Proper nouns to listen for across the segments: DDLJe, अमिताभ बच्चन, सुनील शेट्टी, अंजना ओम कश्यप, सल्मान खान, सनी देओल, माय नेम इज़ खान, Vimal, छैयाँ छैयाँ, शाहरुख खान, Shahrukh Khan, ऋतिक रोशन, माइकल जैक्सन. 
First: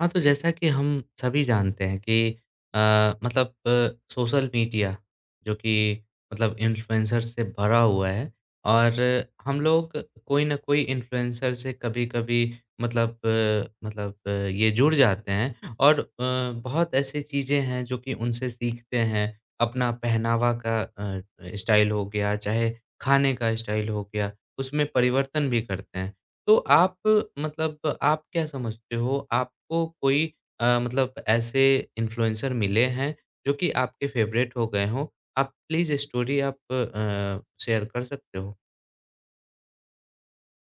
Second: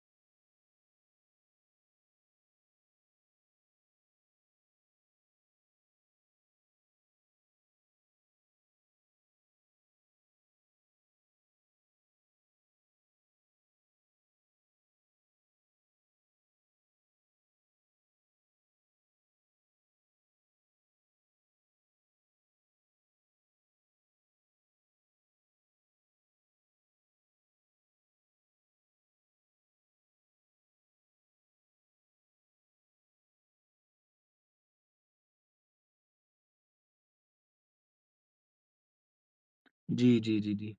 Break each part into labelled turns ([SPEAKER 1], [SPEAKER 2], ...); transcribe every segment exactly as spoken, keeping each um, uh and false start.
[SPEAKER 1] हाँ, तो जैसा कि हम सभी जानते हैं कि अ, मतलब अ, सोशल मीडिया जो कि मतलब इन्फ्लुएंसर्स से भरा हुआ है और हम लोग कोई ना कोई इन्फ्लुएंसर से कभी-कभी मतलब अ, मतलब अ, ये जुड़ जाते हैं और अ, बहुत ऐसी चीज़ें हैं जो कि उनसे सीखते हैं। अपना पहनावा का अ, स्टाइल हो गया, चाहे खाने का स्टाइल हो गया, उसमें परिवर्तन भी करते हैं। तो आप मतलब आप क्या समझते हो आपको कोई अ, मतलब ऐसे इन्फ्लुएंसर मिले हैं जो कि आपके फेवरेट हो गए हों? आप प्लीज़ स्टोरी आप अ, शेयर कर सकते हो?
[SPEAKER 2] जी, जी, जी, जी।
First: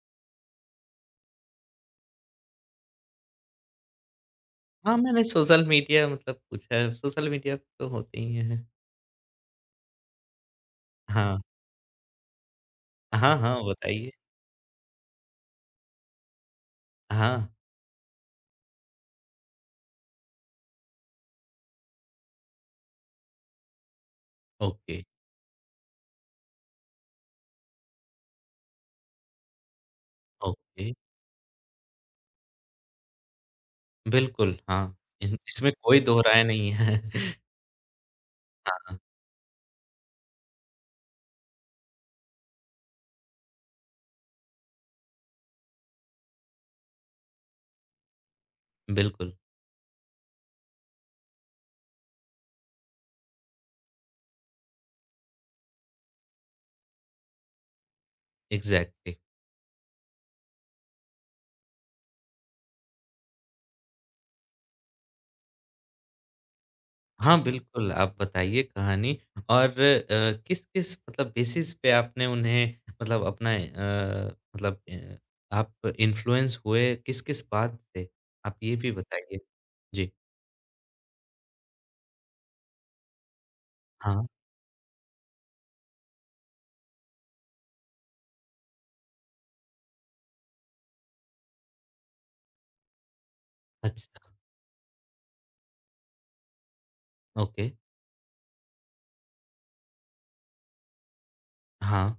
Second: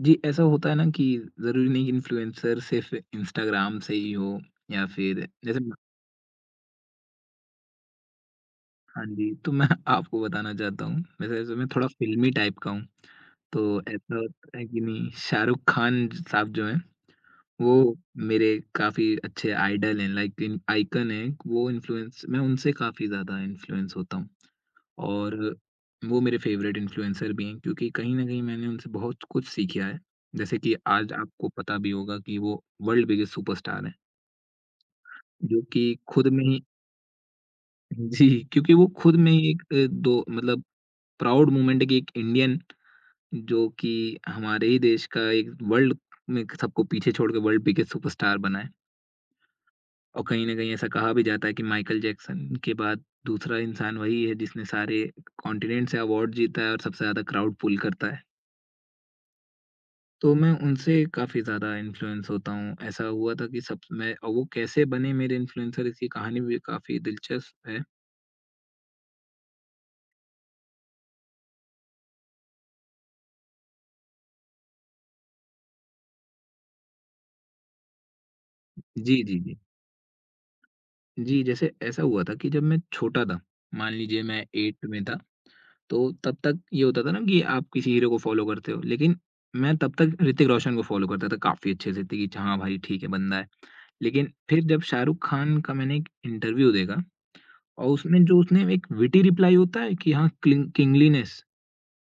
[SPEAKER 2] जी, ऐसा होता है ना कि ज़रूरी नहीं इन्फ्लुएंसर सिर्फ इंस्टाग्राम से ही हो या
[SPEAKER 1] हाँ, मैंने
[SPEAKER 2] फिर जैसे
[SPEAKER 1] सोशल
[SPEAKER 2] म
[SPEAKER 1] मीडिया मतलब पूछा है, सोशल मीडिया तो होते ही हैं।
[SPEAKER 2] हाँ जी, तो मैं आपको बताना चाहता हूँ, वैसे
[SPEAKER 1] हाँ।
[SPEAKER 2] वैसे मैं थोड़ा फ़िल्मी टाइप का हूँ।
[SPEAKER 1] हाँ, हाँ,
[SPEAKER 2] तो
[SPEAKER 1] बताइए।
[SPEAKER 2] ऐसा होता है कि नहीं शाहरुख खान ज- साहब जो हैं,
[SPEAKER 1] हाँ,
[SPEAKER 2] वो मेरे काफ़ी अच्छे आइडल हैं, लाइक इन आइकन हैं। वो इन्फ्लुएंस मैं उनसे काफ़ी ज़्यादा इन्फ्लुएंस होता हूँ।
[SPEAKER 1] ओके,
[SPEAKER 2] और वो मेरे फ़ेवरेट इन्फ्लुएंसर भी हैं क्योंकि कहीं न कहीं मैंने उनसे बहुत कुछ सीखा है। जैसे कि
[SPEAKER 1] ओके।
[SPEAKER 2] आज आपको पता भी होगा कि वो वर्ल्ड बिगेस्ट सुपरस्टार हैं,
[SPEAKER 1] बिल्कुल, हाँ। इन
[SPEAKER 2] जो
[SPEAKER 1] इसमें
[SPEAKER 2] कि
[SPEAKER 1] कोई दो
[SPEAKER 2] खुद
[SPEAKER 1] राय
[SPEAKER 2] में ही
[SPEAKER 1] नहीं है।
[SPEAKER 2] जी, क्योंकि वो
[SPEAKER 1] हाँ,
[SPEAKER 2] खुद में ही एक अ, दो मतलब प्राउड मोमेंट है कि एक इंडियन जो कि हमारे ही देश का एक वर्ल्ड में सबको पीछे छोड़ के वर्ल्ड बिगेस्ट सुपरस्टार बना है।
[SPEAKER 1] बिल्कुल,
[SPEAKER 2] और कहीं न कहीं ऐसा कहा भी जाता है कि माइकल जैक्सन के बाद दूसरा इंसान वही है जिसने सारे कॉन्टिनेंट से अवार्ड जीता है और सबसे ज़्यादा क्राउड पुल करता है।
[SPEAKER 1] इग्ज़ैक्टली।
[SPEAKER 2] तो मैं उनसे काफ़ी ज़्यादा इन्फ्लुएंस होता हूँ। ऐसा हुआ था कि सब मैं और वो कैसे बने मेरे इन्फ्लुएंसर इसकी कहानी भी काफ़ी
[SPEAKER 1] हाँ,
[SPEAKER 2] दिलचस्प है।
[SPEAKER 1] बिल्कुल, आप बताइए कहानी और अ, किस-किस मतलब बेसिस पे आपने उन्हें मतलब अपना अ, मतलब अ, आप इन्फ्लुएंस हुए किस-किस बात से? आप ये भी
[SPEAKER 2] जी,
[SPEAKER 1] बताइए।
[SPEAKER 2] जी, जी।
[SPEAKER 1] जी।
[SPEAKER 2] जी, जैसे ऐसा हुआ था कि जब मैं छोटा था, मान लीजिए
[SPEAKER 1] हाँ,
[SPEAKER 2] मैं आठवीं में था, तो तब तक ये होता था ना कि आप किसी हीरो को फ़ॉलो करते हो। लेकिन मैं तब तक ऋतिक रोशन को फ़ॉलो करता था काफ़ी अच्छे से कि हाँ भाई ठीक है बंदा है। लेकिन
[SPEAKER 1] अच्छा,
[SPEAKER 2] फिर जब शाहरुख़ खान का मैंने एक इंटरव्यू देखा
[SPEAKER 1] ओके।
[SPEAKER 2] और उसमें जो उसने एक विटी रिप्लाई होता है कि हाँ क्लिंग किंगलीनेस।
[SPEAKER 1] हाँ,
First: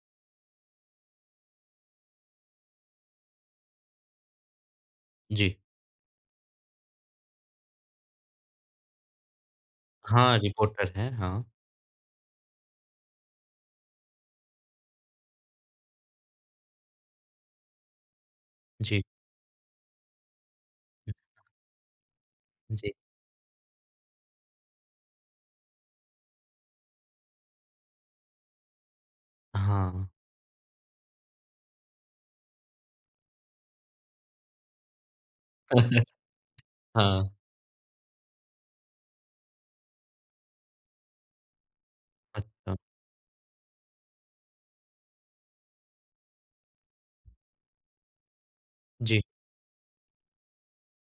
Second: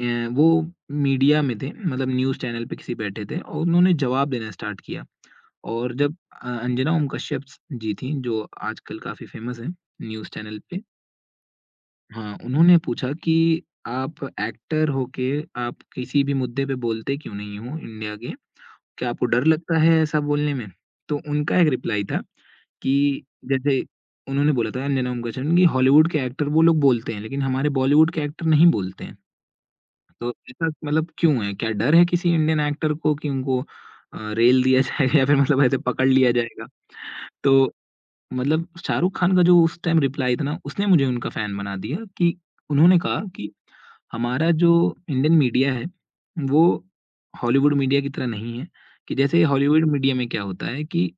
[SPEAKER 2] अ, वो मीडिया में थे मतलब न्यूज़ चैनल पे किसी बैठे थे और उन्होंने जवाब देना स्टार्ट किया
[SPEAKER 1] जी।
[SPEAKER 2] और जब अ, अंजना ओम कश्यप स जी थीं जो आजकल काफ़ी फ़ेमस हैं न्यूज़
[SPEAKER 1] हाँ,
[SPEAKER 2] चैनल पे।
[SPEAKER 1] रिपोर्टर हैं, हाँ।
[SPEAKER 2] हाँ, उन्होंने पूछा कि आप एक्टर होके आप किसी भी मुद्दे पे बोलते क्यों नहीं हो इंडिया के?
[SPEAKER 1] जी,
[SPEAKER 2] क्या आपको डर लगता है ऐसा बोलने में? तो उनका एक रिप्लाई था
[SPEAKER 1] जी,
[SPEAKER 2] कि जैसे उन्होंने बोला था अंजना ओम कश्यप ने कि हॉलीवुड के एक्टर वो लोग बोलते हैं लेकिन हमारे बॉलीवुड के एक्टर नहीं बोलते हैं।
[SPEAKER 1] हाँ।
[SPEAKER 2] तो ऐसा मतलब क्यों है? क्या डर है किसी इंडियन एक्टर को कि उनको अ, रेल दिया जाएगा या फिर मतलब ऐसे पकड़ लिया जाएगा?
[SPEAKER 1] हाँ,
[SPEAKER 2] तो मतलब शाहरुख खान का जो उस टाइम रिप्लाई था ना, उसने मुझे उनका फ़ैन बना दिया कि
[SPEAKER 1] अच्छा।
[SPEAKER 2] उन्होंने कहा कि हमारा जो इंडियन मीडिया है, वो हॉलीवुड मीडिया की तरह नहीं है। कि
[SPEAKER 1] जी,
[SPEAKER 2] जैसे हॉलीवुड मीडिया में क्या होता है कि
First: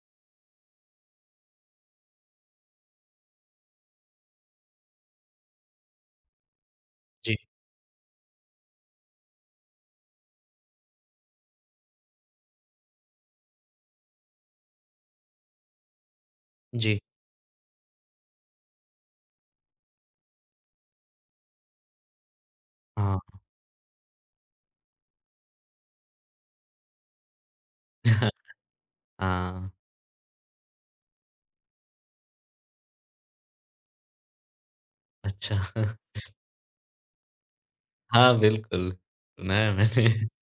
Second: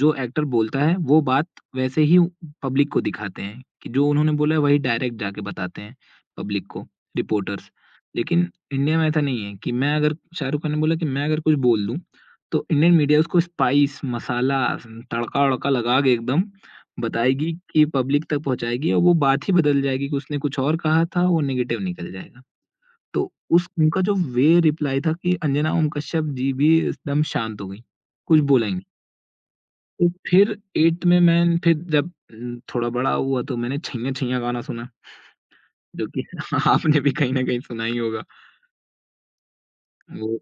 [SPEAKER 2] जो एक्टर बोलता है, वो बात वैसे ही पब्लिक को दिखाते हैं कि जो उन्होंने बोला है, वही डायरेक्ट जाके बताते हैं पब्लिक को,
[SPEAKER 1] जी,
[SPEAKER 2] रिपोर्टर्स। लेकिन इंडिया में ऐसा नहीं है कि मैं अगर शाहरुख खान ने बोला कि मैं अगर कुछ बोल दूँ, तो इंडियन मीडिया उसको स्पाइस, मसाला, तड़का-वड़का लगा के एकदम
[SPEAKER 1] जी,
[SPEAKER 2] बताएगी कि पब्लिक तक पहुँचाएगी और वो बात ही बदल जाएगी कि उसने कुछ और कहा था, वो नेगेटिव निकल जाएगा।
[SPEAKER 1] हाँ।
[SPEAKER 2] तो उस उनका जो वे रिप्लाई था कि अंजना ओम कश्यप जी भी एकदम शांत हो गईं, कुछ बोला ही नहीं।
[SPEAKER 1] हाँ,
[SPEAKER 2] तो फिर आठवीं में मैं फिर जब उम, थोड़ा बड़ा हुआ तो मैंने छैयाँ छैयाँ गाना सुना,
[SPEAKER 1] अच्छा।
[SPEAKER 2] जो कि आपने भी कहीं न कहीं सुना ही होगा।
[SPEAKER 1] हाँ, बिल्कुल, सुना है मैंने।
[SPEAKER 2] वो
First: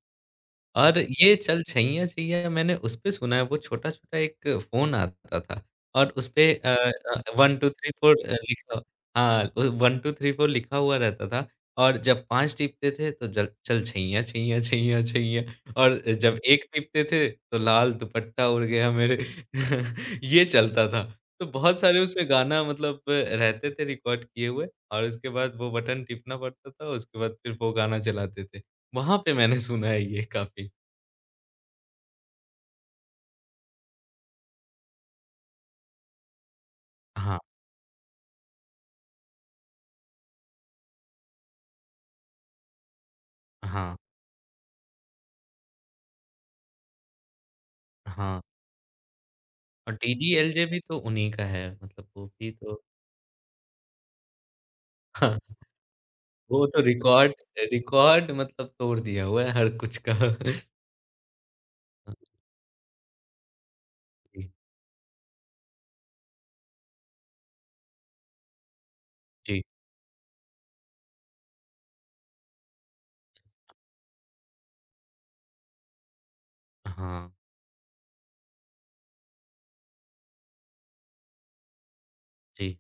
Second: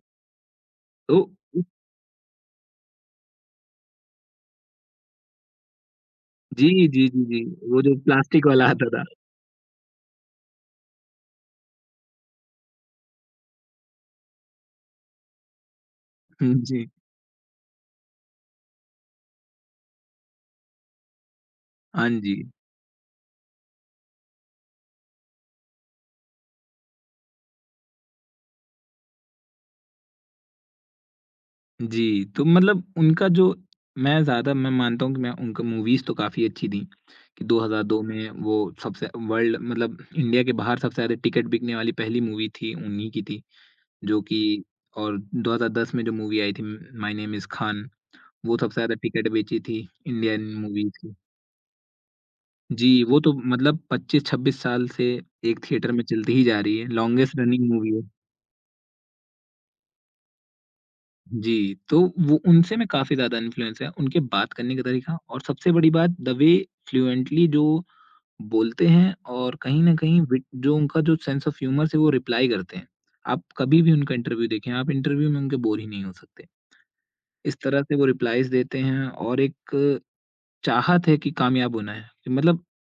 [SPEAKER 1] और
[SPEAKER 2] तो
[SPEAKER 1] ये चलछैया-छैया मैंने उसपे सुना है, वो छोटा-छोटा एक फ़ोन आता था और उसपे
[SPEAKER 2] जी,
[SPEAKER 1] अ
[SPEAKER 2] जी,
[SPEAKER 1] अ,
[SPEAKER 2] जी, जी।
[SPEAKER 1] वन टू
[SPEAKER 2] वो
[SPEAKER 1] थ्री
[SPEAKER 2] जो
[SPEAKER 1] फोर अ,
[SPEAKER 2] प्लास्टिक वाला
[SPEAKER 1] लिखा।
[SPEAKER 2] आता था।
[SPEAKER 1] हाँ, अ, वन टू थ्री फोर लिखा हुआ रहता था और जब पाँच टीपते थे तो जल चल छैया-छैया-छैया-छैया और जब
[SPEAKER 2] हुँ,
[SPEAKER 1] एक
[SPEAKER 2] जी।
[SPEAKER 1] टीपते थे तो लाल दुपट्टा उड़ गया मेरे। ये चलता था। तो बहुत सारे
[SPEAKER 2] हाँ
[SPEAKER 1] उसमें
[SPEAKER 2] जी।
[SPEAKER 1] गाना मतलब रहते थे रिकॉर्ड किए हुए और उसके बाद वो बटन टिपना पड़ता था, उसके बाद फिर वो गाना चलाते थे। वहाँ पे मैंने सुना है ये काफ़ी।
[SPEAKER 2] जी, तो मतलब उनका जो मैं ज़्यादा मैं मानता हूँ कि मैं उनको मूवीज़ तो काफ़ी अच्छी थी
[SPEAKER 1] हाँ,
[SPEAKER 2] कि दो हज़ार दो में वो सबसे वर्ल्ड मतलब इंडिया के बाहर सबसे ज़्यादा टिकट बिकने वाली पहली मूवी थी, उन्हीं की थी,
[SPEAKER 1] हाँ,
[SPEAKER 2] जो कि और दो हज़ार दस में जो मूवी आई थी माय नेम इज़ खान,
[SPEAKER 1] हाँ
[SPEAKER 2] वो सबसे ज़्यादा टिकट बेची थी
[SPEAKER 1] और
[SPEAKER 2] इंडियन
[SPEAKER 1] डीडीएलजे भी
[SPEAKER 2] मूवीज़
[SPEAKER 1] तो
[SPEAKER 2] की।
[SPEAKER 1] उन्हीं का है मतलब वो भी तो।
[SPEAKER 2] जी, वो तो मतलब पच्चीस छब्बीस साल से
[SPEAKER 1] हाँ,
[SPEAKER 2] एक थिएटर में चलती ही जा
[SPEAKER 1] वो
[SPEAKER 2] रही
[SPEAKER 1] तो
[SPEAKER 2] है,
[SPEAKER 1] रिकॉर्ड
[SPEAKER 2] लॉन्गेस्ट रनिंग मूवी है।
[SPEAKER 1] रिकॉर्ड मतलब तोड़ दिया हुआ है हर कुछ का।
[SPEAKER 2] जी, तो
[SPEAKER 1] हाँ
[SPEAKER 2] वो उनसे मैं काफ़ी ज़्यादा इन्फ्लुएंस है, उनके
[SPEAKER 1] जी,
[SPEAKER 2] बात करने का तरीका और सबसे बड़ी बात द वे फ्लुएंटली जो बोलते हैं और
[SPEAKER 1] जी,
[SPEAKER 2] कहीं न कहीं विट जो उनका जो सेंस ऑफ ह्यूमर से वो रिप्लाई करते हैं। आप कभी भी उनका इंटरव्यू देखें, आप इंटरव्यू में उनके बोर ही नहीं हो सकते।
[SPEAKER 1] हाँ,
[SPEAKER 2] इस तरह से वो रिप्लाइज़ देते हैं और एक चाहत है कि कामयाब होना है। कि मतलब
[SPEAKER 1] जी,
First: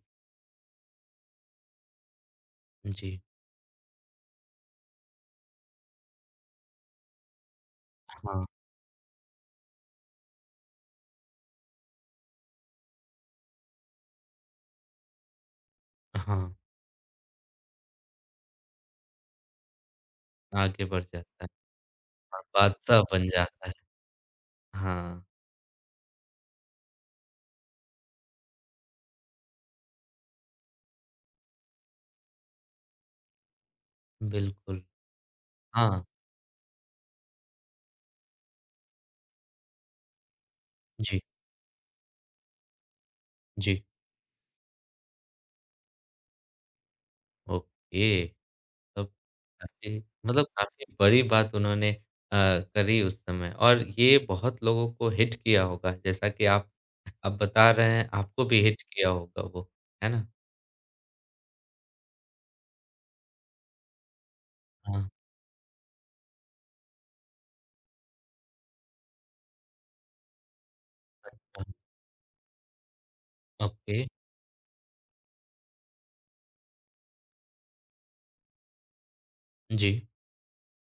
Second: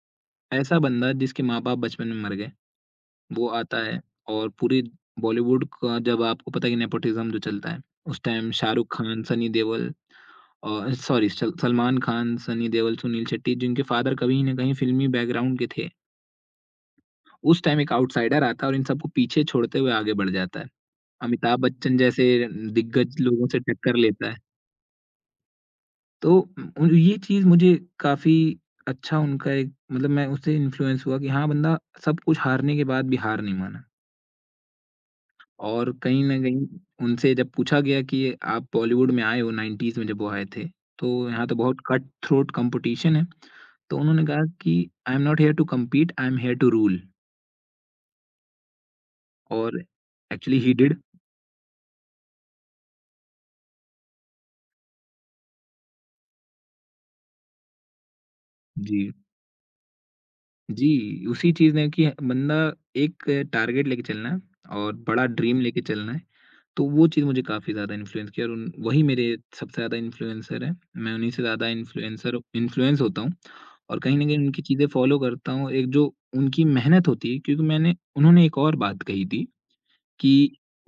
[SPEAKER 2] ऐसा बंदा जिसके माँ-बाप बचपन में मर गए,
[SPEAKER 1] जी,
[SPEAKER 2] वो आता है और पूरी बॉलीवुड का जब आपको पता है कि नेपोटिज़्म जो चलता है, उस
[SPEAKER 1] हाँ,
[SPEAKER 2] टाइम शाहरुख खान, सनी देओल, अ, सॉरी सल सलमान खान, सनी देओल, सुनील शेट्टी जिनके फ़ादर कहीं न कहीं फ़िल्मी बैकग्राउंड के थे।
[SPEAKER 1] हाँ,
[SPEAKER 2] उस टाइम एक आउटसाइडर आता है और इन सबको पीछे छोड़ते हुए आगे बढ़ जाता है।
[SPEAKER 1] आगे बढ़ जाता है
[SPEAKER 2] अमिताभ बच्चन जैसे
[SPEAKER 1] और बादशाह
[SPEAKER 2] दिग्गज
[SPEAKER 1] बन
[SPEAKER 2] लोगों से
[SPEAKER 1] जाता है।
[SPEAKER 2] टक्कर लेता है।
[SPEAKER 1] हाँ,
[SPEAKER 2] तो उम, ये चीज़ मुझे काफ़ी अच्छा उनका एक मतलब मैं उससे इन्फ्लुएंस हुआ कि हाँ, बंदा सब कुछ हारने के बाद भी हार नहीं माना।
[SPEAKER 1] बिल्कुल,
[SPEAKER 2] और
[SPEAKER 1] हाँ,
[SPEAKER 2] कहीं न कहीं उनसे जब पूछा गया कि आप बॉलीवुड में आए हो नाइंटीज़ में जब वो आए थे,
[SPEAKER 1] जी,
[SPEAKER 2] तो यहाँ तो बहुत कट थ्रोट कॉम्पिटिशन है।
[SPEAKER 1] जी,
[SPEAKER 2] तो उन्होंने कहा कि I am not here to compete, I am here to rule
[SPEAKER 1] okay. तब
[SPEAKER 2] और
[SPEAKER 1] काफ़ी मतलब
[SPEAKER 2] एक्चुअली ही
[SPEAKER 1] काफ़ी
[SPEAKER 2] डिड।
[SPEAKER 1] बड़ी बात उन्होंने अ, करी उस समय और ये बहुत लोगों को हिट किया होगा, जैसा कि आप आप बता रहे हैं, आपको भी हिट किया
[SPEAKER 2] जी।
[SPEAKER 1] होगा वो, है ना?
[SPEAKER 2] जी, उसी चीज़ ने कि बंदा एक टारगेट लेके चलना है और
[SPEAKER 1] हाँ,
[SPEAKER 2] बड़ा ड्रीम लेके चलना है, तो वो चीज़ मुझे काफ़ी ज़्यादा इन्फ्लुएंस किया और उन वही मेरे सबसे ज़्यादा इन्फ्लुएंसर हैं। मैं उन्हीं से
[SPEAKER 1] हाँ,
[SPEAKER 2] ज़्यादा इन्फ्लुएंसर इन्फ्लुएंस होता हूँ
[SPEAKER 1] ओके,
[SPEAKER 2] और कहीं न कहीं उनकी चीज़ें फॉलो करता हूँ। एक जो उनकी मेहनत होती है क्योंकि मैंने उन्होंने एक और बात कही थी
[SPEAKER 1] जी,
[SPEAKER 2] कि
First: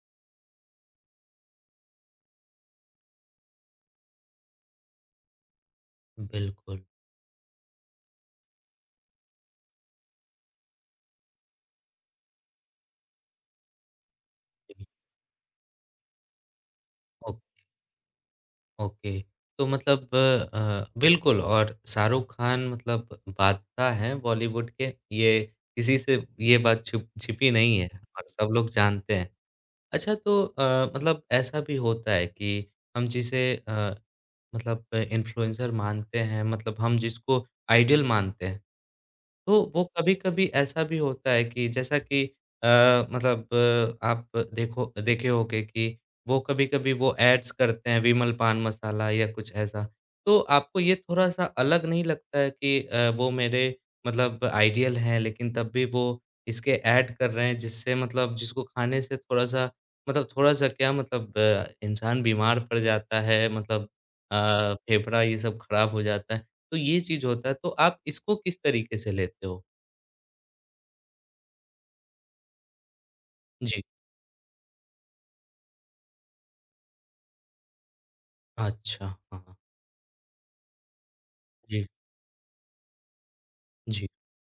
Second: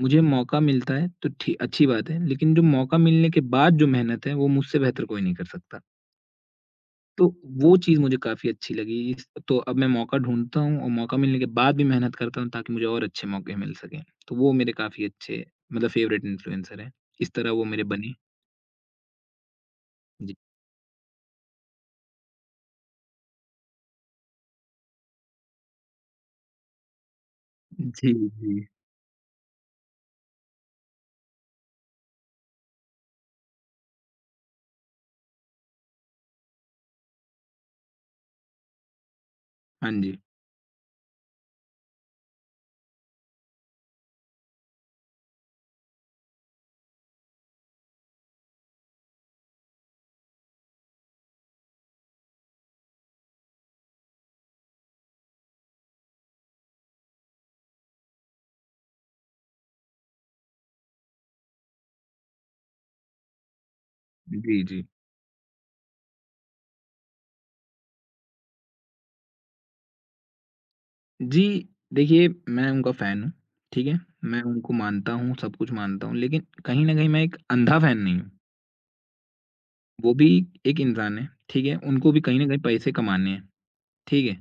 [SPEAKER 2] मुझे मौका मिलता है तो ठी अच्छी बात है, लेकिन जो मौका मिलने के बाद जो मेहनत है, वो मुझसे बेहतर कोई नहीं कर सकता।
[SPEAKER 1] बिल्कुल,
[SPEAKER 2] तो वो चीज़ मुझे काफ़ी अच्छी लगी। इस तो अब मैं मौका ढूँढता हूँ और मौका मिलने के बाद भी मेहनत करता हूँ ताकि मुझे और अच्छे मौके मिल सकें। तो वो मेरे
[SPEAKER 1] जी,
[SPEAKER 2] काफ़ी अच्छे मतलब फ़ेवरेट इन्फ्लुएंसर हैं। इस
[SPEAKER 1] ओक
[SPEAKER 2] तरह वो मेरे बने।
[SPEAKER 1] ओके। तो मतलब
[SPEAKER 2] जी।
[SPEAKER 1] अ, बिल्कुल और शाहरुख खान मतलब बादशाह हैं बॉलीवुड के, ये किसी से ये बात छुप छिपी नहीं है
[SPEAKER 2] जी,
[SPEAKER 1] और सब
[SPEAKER 2] जी।
[SPEAKER 1] लोग जानते हैं। अच्छा तो अ, मतलब ऐसा भी होता है कि हम जिसे अ, मतलब इन्फ्लुएंसर मानते हैं मतलब हम जिसको आइडियल मानते हैं तो वो
[SPEAKER 2] हाँ जी।
[SPEAKER 1] कभी-कभी ऐसा भी होता है कि जैसा कि अ, मतलब अ, आप देखो देखे होंगे कि वो कभी-कभी वो एड्स करते हैं विमल पान मसाला या कुछ ऐसा। तो आपको ये थोड़ा-सा अलग नहीं लगता है कि अ, वो मेरे मतलब आइडियल हैं लेकिन तब भी वो इसके एड कर रहे हैं जिससे मतलब जिसको खाने से थोड़ा-सा मतलब थोड़ा-सा क्या मतलब अ, इंसान बीमार पड़ जाता है मतलब
[SPEAKER 2] जी,
[SPEAKER 1] अ,
[SPEAKER 2] जी।
[SPEAKER 1] फेफड़ा ये सब खराब हो जाता है। तो ये चीज़ होता है, तो आप इसको किस तरीके से लेते हो?
[SPEAKER 2] जी, देखिए मैं उनका फ़ैन हूँ,
[SPEAKER 1] जी।
[SPEAKER 2] ठीक है? मैं उनको मानता हूँ, सब कुछ मानता हूँ, लेकिन कहीं न कहीं मैं एक अंधा फ़ैन नहीं हूँ।
[SPEAKER 1] अच्छा, हाँ।
[SPEAKER 2] वो भी एक इंसान है, ठीक है?
[SPEAKER 1] जी,
[SPEAKER 2] उनको भी कहीं न कहीं पैसे कमाने हैं,
[SPEAKER 1] जी,
[SPEAKER 2] ठीक है?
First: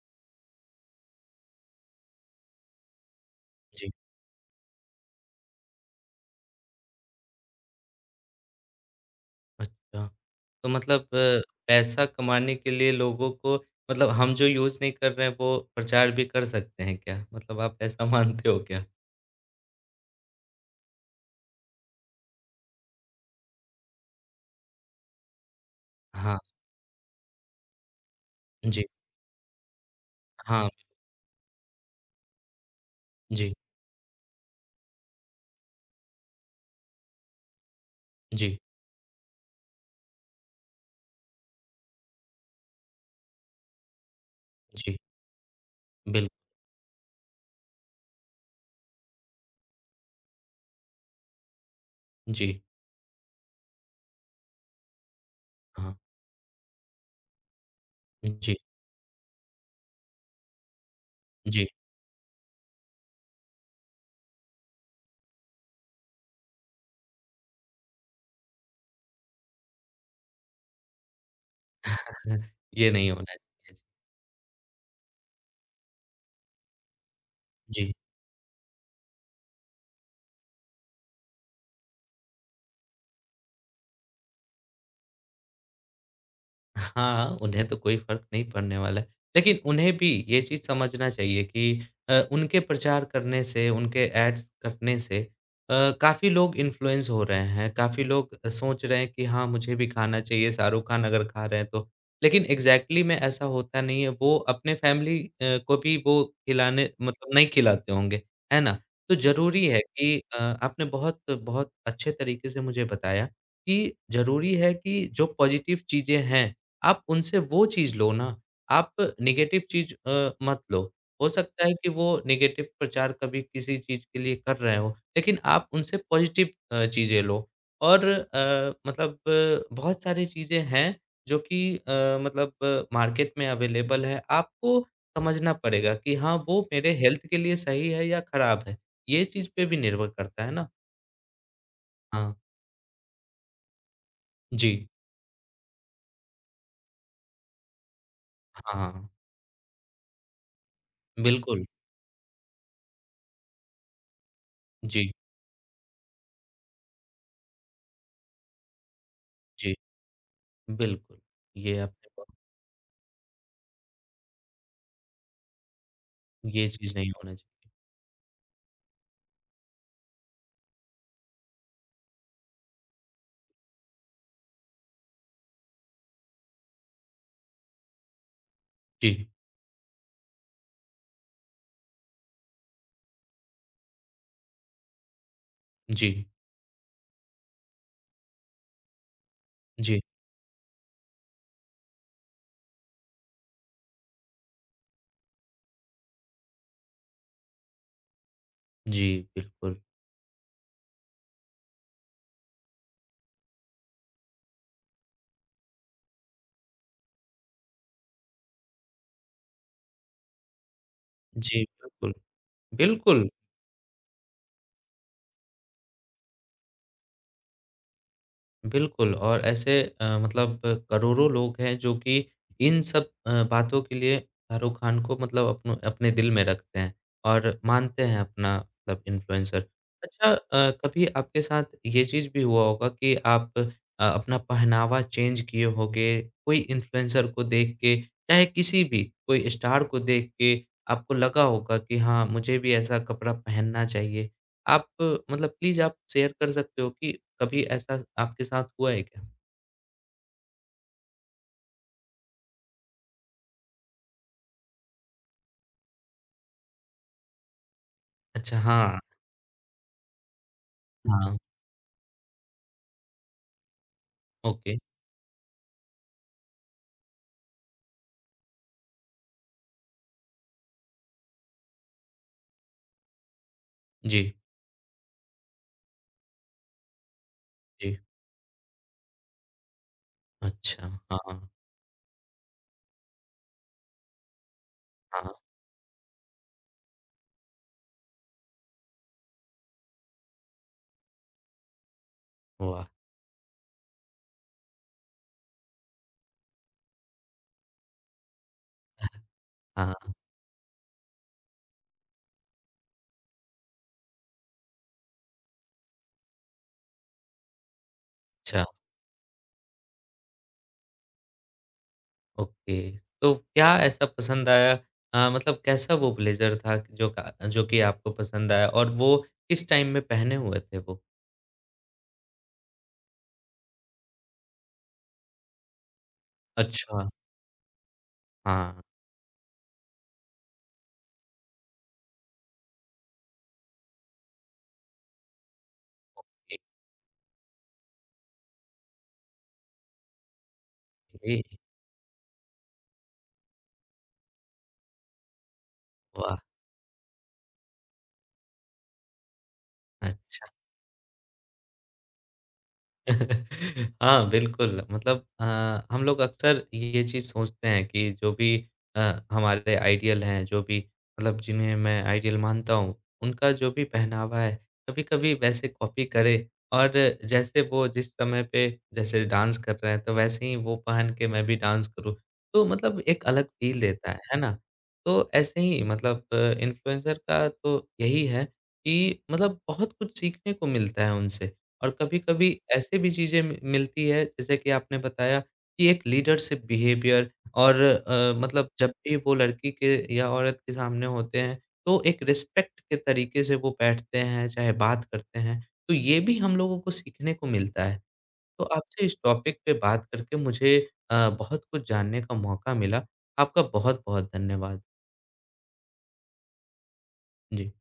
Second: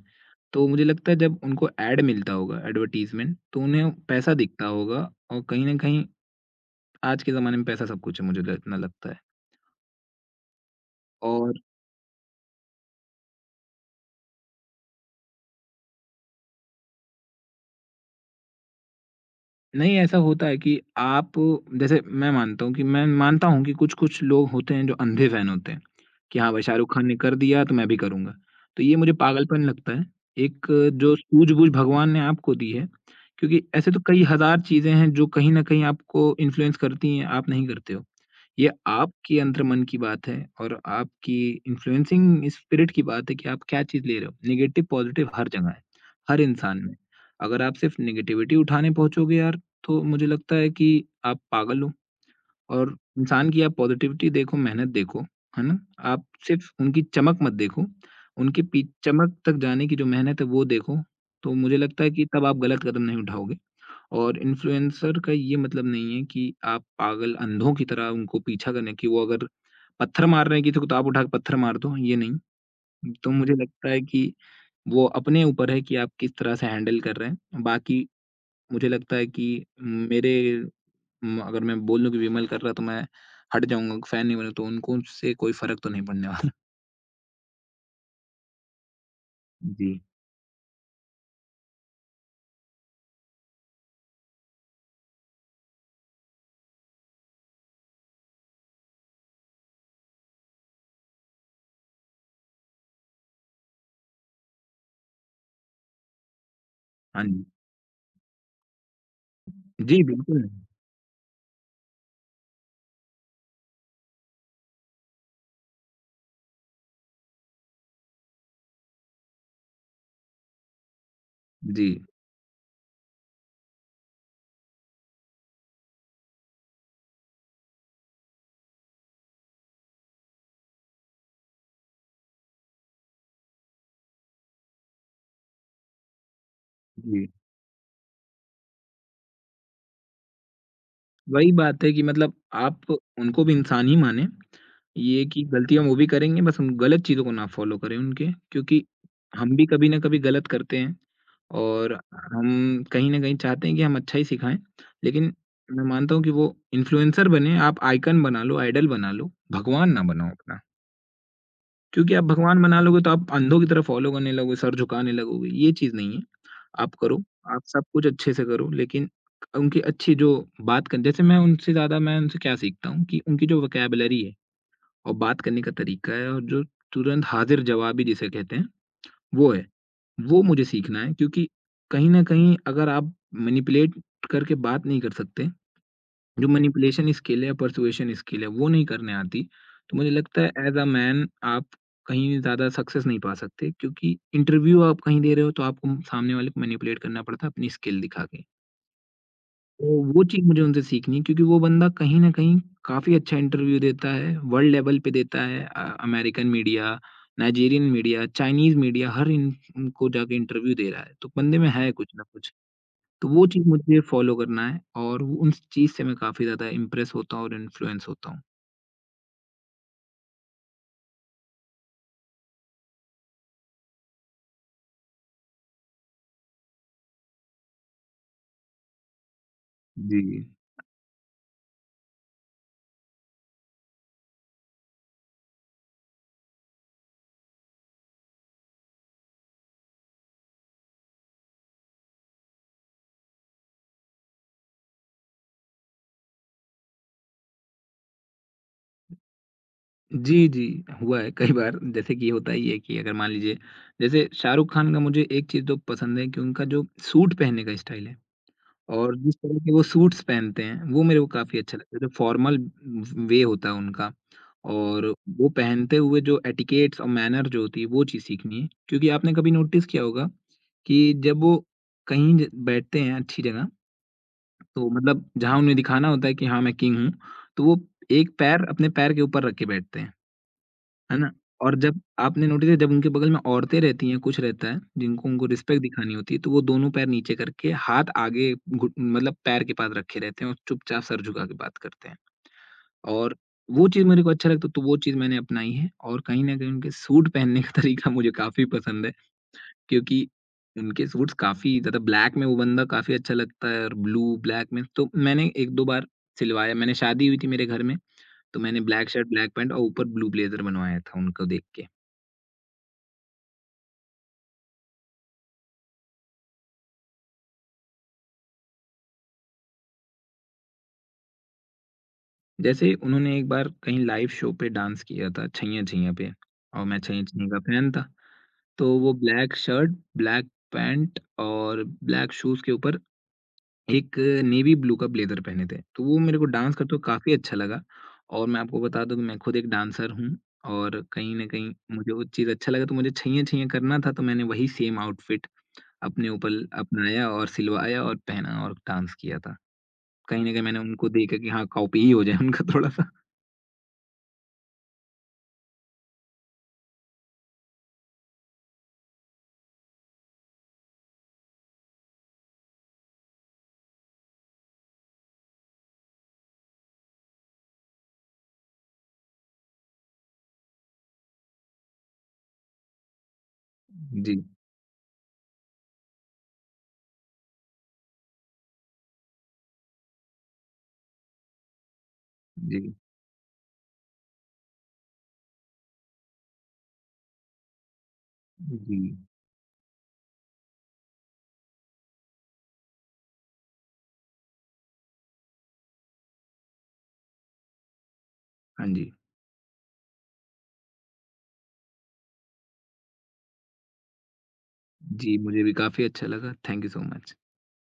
[SPEAKER 2] तो मुझे लगता है जब उनको ऐड मिलता होगा, एडवर्टाइज़मेंट, तो
[SPEAKER 1] जी।
[SPEAKER 2] उन्हें पैसा दिखता होगा और कहीं न कहीं आज के ज़माने में पैसा सब कुछ है मुझे ल इतना लगता है।
[SPEAKER 1] अच्छा, तो मतलब अ,
[SPEAKER 2] और
[SPEAKER 1] पैसा कमाने के लिए लोगों को मतलब हम जो यूज़ नहीं कर रहे हैं, वो प्रचार भी कर सकते हैं क्या? मतलब आप ऐसा मानते हो क्या?
[SPEAKER 2] नहीं, ऐसा होता है कि आप जैसे मैं मानता हूँ कि मैं मानता हूँ कि कुछ-कुछ लोग होते हैं जो अंधे फ़ैन होते हैं,
[SPEAKER 1] हाँ,
[SPEAKER 2] कि हाँ भाई शाहरुख खान ने कर दिया तो मैं भी करूँगा। तो
[SPEAKER 1] जी,
[SPEAKER 2] ये मुझे पागलपन लगता है। एक
[SPEAKER 1] हाँ,
[SPEAKER 2] जो सूझबूझ भगवान ने आपको दी है,
[SPEAKER 1] जी,
[SPEAKER 2] क्योंकि ऐसे तो कई हज़ार चीज़ें हैं जो कहीं न कहीं आपको इन्फ्लुएंस करती हैं, आप नहीं करते हो।
[SPEAKER 1] जी,
[SPEAKER 2] ये आपके अंतर्मन की बात है और आपकी इन्फ्लुएंसिंग स्पिरिट की बात है कि आप क्या चीज़ ले रहे हो। नेगेटिव,
[SPEAKER 1] जी,
[SPEAKER 2] पॉज़िटिव हर जगह है,
[SPEAKER 1] बिल्कुल,
[SPEAKER 2] हर इंसान में। अगर आप सिर्फ़ नेगेटिविटी उठाने पहुँचोगे यार, तो मुझे लगता है कि आप पागल हो
[SPEAKER 1] जी,
[SPEAKER 2] और इंसान की आप पॉज़िटिविटी देखो, मेहनत देखो, है ना?
[SPEAKER 1] हाँ,
[SPEAKER 2] आप सिर्फ़ उनकी चमक मत देखो,
[SPEAKER 1] जी,
[SPEAKER 2] उनके पी चमक तक जाने की जो मेहनत है, वो देखो। तो
[SPEAKER 1] जी।
[SPEAKER 2] मुझे लगता है कि तब आप गलत कदम नहीं उठाओगे। और इन्फ्लुएंसर का ये मतलब नहीं है कि आप पागल अंधों की तरह उनको पीछा करने की वो अगर पत्थर मार रहे हैं किसी को तो आप उठा के पत्थर मार दो, ये नहीं।
[SPEAKER 1] ये नहीं
[SPEAKER 2] तो
[SPEAKER 1] होना
[SPEAKER 2] मुझे
[SPEAKER 1] चाहिए।
[SPEAKER 2] लगता है कि वो अपने ऊपर है कि आप किस तरह से हैंडल कर रहे हैं।
[SPEAKER 1] जी।
[SPEAKER 2] बाकी मुझे लगता है कि मेरे म अगर मैं बोल दूँ कि विमल कर रहा है तो मैं हट जाऊँगा, फैन नहीं बना तो उनको उससे कोई फ़र्क तो नहीं पड़ने वाला।
[SPEAKER 1] हाँ, उन्हें तो कोई फ़र्क नहीं पड़ने वाला है। लेकिन उन्हें
[SPEAKER 2] जी,
[SPEAKER 1] भी ये चीज़ समझना चाहिए कि अ, उनके प्रचार करने से, उनके एड्स करने से अ, काफ़ी लोग इन्फ्लुएंस हो रहे हैं, काफ़ी लोग सोच रहे हैं कि हाँ, मुझे भी खाना चाहिए, शाहरुख खान अगर खा रहे हैं तो। लेकिन एग्ज़ैक्टली में ऐसा होता नहीं है, वो अपने फैमिली अ, को भी वो खिलाने
[SPEAKER 2] हाँ
[SPEAKER 1] मतलब
[SPEAKER 2] जी।
[SPEAKER 1] नहीं खिलाते होंगे, है ना? तो ज़रूरी है
[SPEAKER 2] जी,
[SPEAKER 1] कि अ,
[SPEAKER 2] बिल्कुल।
[SPEAKER 1] आपने बहुत बहुत अच्छे तरीके से मुझे बताया कि ज़रूरी है कि जो पॉज़िटिव चीज़ें हैं आप उनसे वो चीज़ लो ना, आप नेगेटिव चीज़ अ, मत लो। हो सकता है
[SPEAKER 2] जी,
[SPEAKER 1] कि वो नेगेटिव प्रचार कभी किसी चीज़ के लिए कर रहे हों, लेकिन आप उनसे पॉज़िटिव अ, चीज़ें लो। और अ, मतलब अ, बहुत सारी चीज़ें हैं जो कि अ, मतलब मार्केट में अवेलेबल है। आपको समझना पड़ेगा कि हाँ, वो मेरे हेल्थ
[SPEAKER 2] जी।
[SPEAKER 1] के लिए सही है या खराब है। ये चीज़ पे भी निर्भर करता है ना।
[SPEAKER 2] वही बात है कि
[SPEAKER 1] हाँ,
[SPEAKER 2] मतलब आप उनको भी इंसान ही मानें।
[SPEAKER 1] जी।
[SPEAKER 2] ये कि गलतियाँ वो भी करेंगे, बस हम गलत चीज़ों को ना फ़ॉलो करें उनके, क्योंकि
[SPEAKER 1] हाँ,
[SPEAKER 2] हम भी कभी न कभी गलत करते हैं
[SPEAKER 1] बिल्कुल।
[SPEAKER 2] और हम कहीं न कहीं चाहते हैं कि हम अच्छा ही सिखाएँ।
[SPEAKER 1] जी,
[SPEAKER 2] लेकिन मैं मानता हूँ कि वो इन्फ्लुएंसर बने, आप आइकन बना लो, आइडल बना लो,
[SPEAKER 1] जी,
[SPEAKER 2] भगवान ना बनाओ अपना।
[SPEAKER 1] बिल्कुल। ये आपने
[SPEAKER 2] क्योंकि आप
[SPEAKER 1] बहुत।
[SPEAKER 2] भगवान बना लोगे तो आप अंधों की तरह फ़ॉलो करने लगोगे, सर झुकाने लगोगे, ये चीज़ नहीं है।
[SPEAKER 1] ये चीज़
[SPEAKER 2] आप
[SPEAKER 1] नहीं
[SPEAKER 2] करो,
[SPEAKER 1] होना
[SPEAKER 2] आप
[SPEAKER 1] चाहिए।
[SPEAKER 2] सब कुछ अच्छे से करो लेकिन उनकी अच्छी जो बात कर जैसे मैं उनसे ज़्यादा मैं उनसे क्या सीखता हूँ कि उनकी जो वोकैब्युलरी है और बात करने का तरीका है और जो तुरंत हाज़िर-जवाबी जिसे कहते हैं,
[SPEAKER 1] जी,
[SPEAKER 2] वो है। वो मुझे सीखना है क्योंकि कहीं न कहीं अगर आप मैनिपुलेट करके बात नहीं कर सकते,
[SPEAKER 1] जी,
[SPEAKER 2] जो मैनिपुलेशन स्किल है, पर्सुएशन स्किल है, वो नहीं करने आती, तो
[SPEAKER 1] जी,
[SPEAKER 2] मुझे लगता है एज़ अ मैन आप कहीं ज़्यादा सक्सेस नहीं पा सकते क्योंकि इंटरव्यू आप कहीं दे रहे हो तो आपको सामने वाले को मैनिपुलेट करना पड़ता है अपनी स्किल दिखा के।
[SPEAKER 1] जी, बिल्कुल।
[SPEAKER 2] तो वो चीज़ मुझे उनसे सीखनी है क्योंकि वो बंदा कहीं न कहीं काफ़ी अच्छा इंटरव्यू देता है, वर्ल्ड लेवल पे देता है। अ, American media, Nigerian media, Chinese media हर इन उनको जाके इंटरव्यू दे रहा है, तो बंदे
[SPEAKER 1] जी,
[SPEAKER 2] में है कुछ
[SPEAKER 1] बिल्कुल।
[SPEAKER 2] ना कुछ। तो
[SPEAKER 1] बिल्कुल,
[SPEAKER 2] वो चीज़ मुझे फ़ॉलो करना है और वो- उन चीज़ से मैं काफ़ी ज़्यादा इम्प्रेस होता हूँ और इन्फ्लुएंस होता हूँ।
[SPEAKER 1] बिल्कुल और ऐसे अ, मतलब करोड़ों लोग हैं जो कि इन सब अ, बातों के लिए शाहरुख खान को मतलब अपनो अपने दिल में रखते हैं और मानते हैं अपना मतलब इन्फ्लुएंसर।
[SPEAKER 2] जी।
[SPEAKER 1] अच्छा अ, कभी आपके साथ ये चीज़ भी हुआ होगा कि आप अ, अपना पहनावा चेंज किए होंगे, कोई इन्फ्लुएंसर को देख के, चाहे किसी भी कोई स्टार को देख के आपको लगा होगा कि हाँ, मुझे भी ऐसा कपड़ा पहनना चाहिए। आप अ, मतलब प्लीज़ आप शेयर कर सकते हो कि कभी ऐसा आपके साथ हुआ है क्या?
[SPEAKER 2] जी, जी, हुआ है कई बार जैसे कि होता ही है कि अगर मान लीजिए जैसे शाहरुख़ ख़ान का मुझे एक चीज़ तो पसंद है कि उनका जो सूट पहनने का स्टाइल है
[SPEAKER 1] अच्छा, हाँ,
[SPEAKER 2] और जिस तरह के वो सूट्स पहनते हैं, वो मेरे को
[SPEAKER 1] हाँ,
[SPEAKER 2] काफ़ी अच्छा लगता है। जो फ़ॉर्मल वे होता है उनका
[SPEAKER 1] ओके,
[SPEAKER 2] और वो पहनते हुए जो एटिकेट्स और मैनर जो होती है, वो चीज़ सीखनी है। क्योंकि आपने कभी नोटिस किया होगा कि जब वो कहीं ज बैठते हैं अच्छी जगह,
[SPEAKER 1] जी,
[SPEAKER 2] तो मतलब जहाँ उन्हें दिखाना होता है कि हाँ, मैं किंग हूँ, तो वो
[SPEAKER 1] जी,
[SPEAKER 2] एक पैर अपने पैर के ऊपर रख के बैठते हैं,
[SPEAKER 1] अच्छा,
[SPEAKER 2] है ना?
[SPEAKER 1] हाँ,
[SPEAKER 2] और जब आपने नोटिस किया जब उनके बगल में औरतें रहती हैं, कुछ रहता है, जिनको
[SPEAKER 1] हाँ,
[SPEAKER 2] उनको रिस्पेक्ट दिखानी होती है, तो वो दोनों पैर नीचे करके, हाथ आगे घुट मतलब पैर के पास रखे रहते हैं और चुपचाप सर झुका के बात करते हैं।
[SPEAKER 1] वाह!
[SPEAKER 2] और वो चीज़ मेरे को अच्छा लगता है, तो वो चीज़ मैंने अपनाई है और कहीं न कहीं उनके सूट पहनने का तरीका मुझे काफ़ी पसंद है।
[SPEAKER 1] हाँ,
[SPEAKER 2] क्योंकि उनके सूट्स काफ़ी ज़्यादा ब्लैक में वो बंदा काफ़ी अच्छा लगता है और ब्लू, ब्लैक में तो मैंने एक दो बार सिलवाया। मैंने शादी हुई थी मेरे घर में, तो
[SPEAKER 1] अच्छा,
[SPEAKER 2] मैंने ब्लैक शर्ट, ब्लैक पैंट और ऊपर ब्लू ब्लेज़र बनवाया था उनको देख के।
[SPEAKER 1] ओके। तो क्या ऐसा पसंद आया अ, मतलब कैसा वो ब्लेज़र था कि जो का जो कि आपको पसंद आया और वो किस टाइम में पहने हुए थे वो?
[SPEAKER 2] जैसे उन्होंने एक बार कहीं लाइव शो पे डांस किया था छैया छैया पे और मैं
[SPEAKER 1] अच्छा,
[SPEAKER 2] छैया छैया का फैन था।
[SPEAKER 1] हाँ,
[SPEAKER 2] तो वो ब्लैक शर्ट, ब्लैक पैंट और ब्लैक शूज़ के ऊपर एक नेवी ब्लू का ब्लेज़र पहने थे, तो वो मेरे को
[SPEAKER 1] ए
[SPEAKER 2] डांस करते हुए काफ़ी अच्छा लगा और मैं आपको बता दूँ कि मैं खुद एक डांसर हूँ और कहीं
[SPEAKER 1] ए
[SPEAKER 2] न कहीं मुझे वो चीज़ अच्छा लगा, तो मुझे छैया-छैया करना था, तो मैंने वही सेम आउटफ़िट अपने
[SPEAKER 1] वाह!
[SPEAKER 2] ऊपर अपनाया और सिलवाया और पहना और डांस किया था। कहीं
[SPEAKER 1] अच्छा।
[SPEAKER 2] न कहीं मैंने उनको देखा कि हाँ, कॉपी ही हो जाए उनका थोड़ा-सा।
[SPEAKER 1] हाँ, बिल्कुल मतलब अ, हम लोग अक्सर ये चीज़ सोचते हैं कि जो भी अ, हमारे आइडियल हैं, जो भी मतलब जिन्हें मैं आइडियल मानता हूँ, उनका जो भी पहनावा है, कभी-कभी वैसे कॉपी करें और जैसे वो जिस समय पे जैसे डांस कर रहे हैं, तो वैसे ही वो पहन के मैं भी डांस करूँ। तो मतलब एक अलग फ़ील देता है,
[SPEAKER 2] जी,
[SPEAKER 1] है ना? तो ऐसे ही मतलब इन्फ्लुएंसर का तो यही है कि मतलब बहुत कुछ सीखने को मिलता है उनसे। और कभी-कभी
[SPEAKER 2] जी,
[SPEAKER 1] ऐसे भी चीज़ें मि मिलती है जैसे कि आपने बताया कि एक लीडरशिप बिहेवियर और अ, मतलब जब
[SPEAKER 2] जी।
[SPEAKER 1] भी वो लड़की के या औरत के सामने होते हैं तो एक रिस्पेक्ट के तरीके से वो बैठते हैं, चाहे बात करते हैं, तो ये भी हम लोगों को सीखने को मिलता है। तो
[SPEAKER 2] हाँ
[SPEAKER 1] आपसे
[SPEAKER 2] जी।
[SPEAKER 1] इस टॉपिक पे बात करके मुझे अ, बहुत कुछ जानने का मौका मिला। आपका बहुत-बहुत धन्यवाद।
[SPEAKER 2] जी, मुझे भी काफ़ी अच्छा लगा। Thank you so much.
[SPEAKER 1] Ji.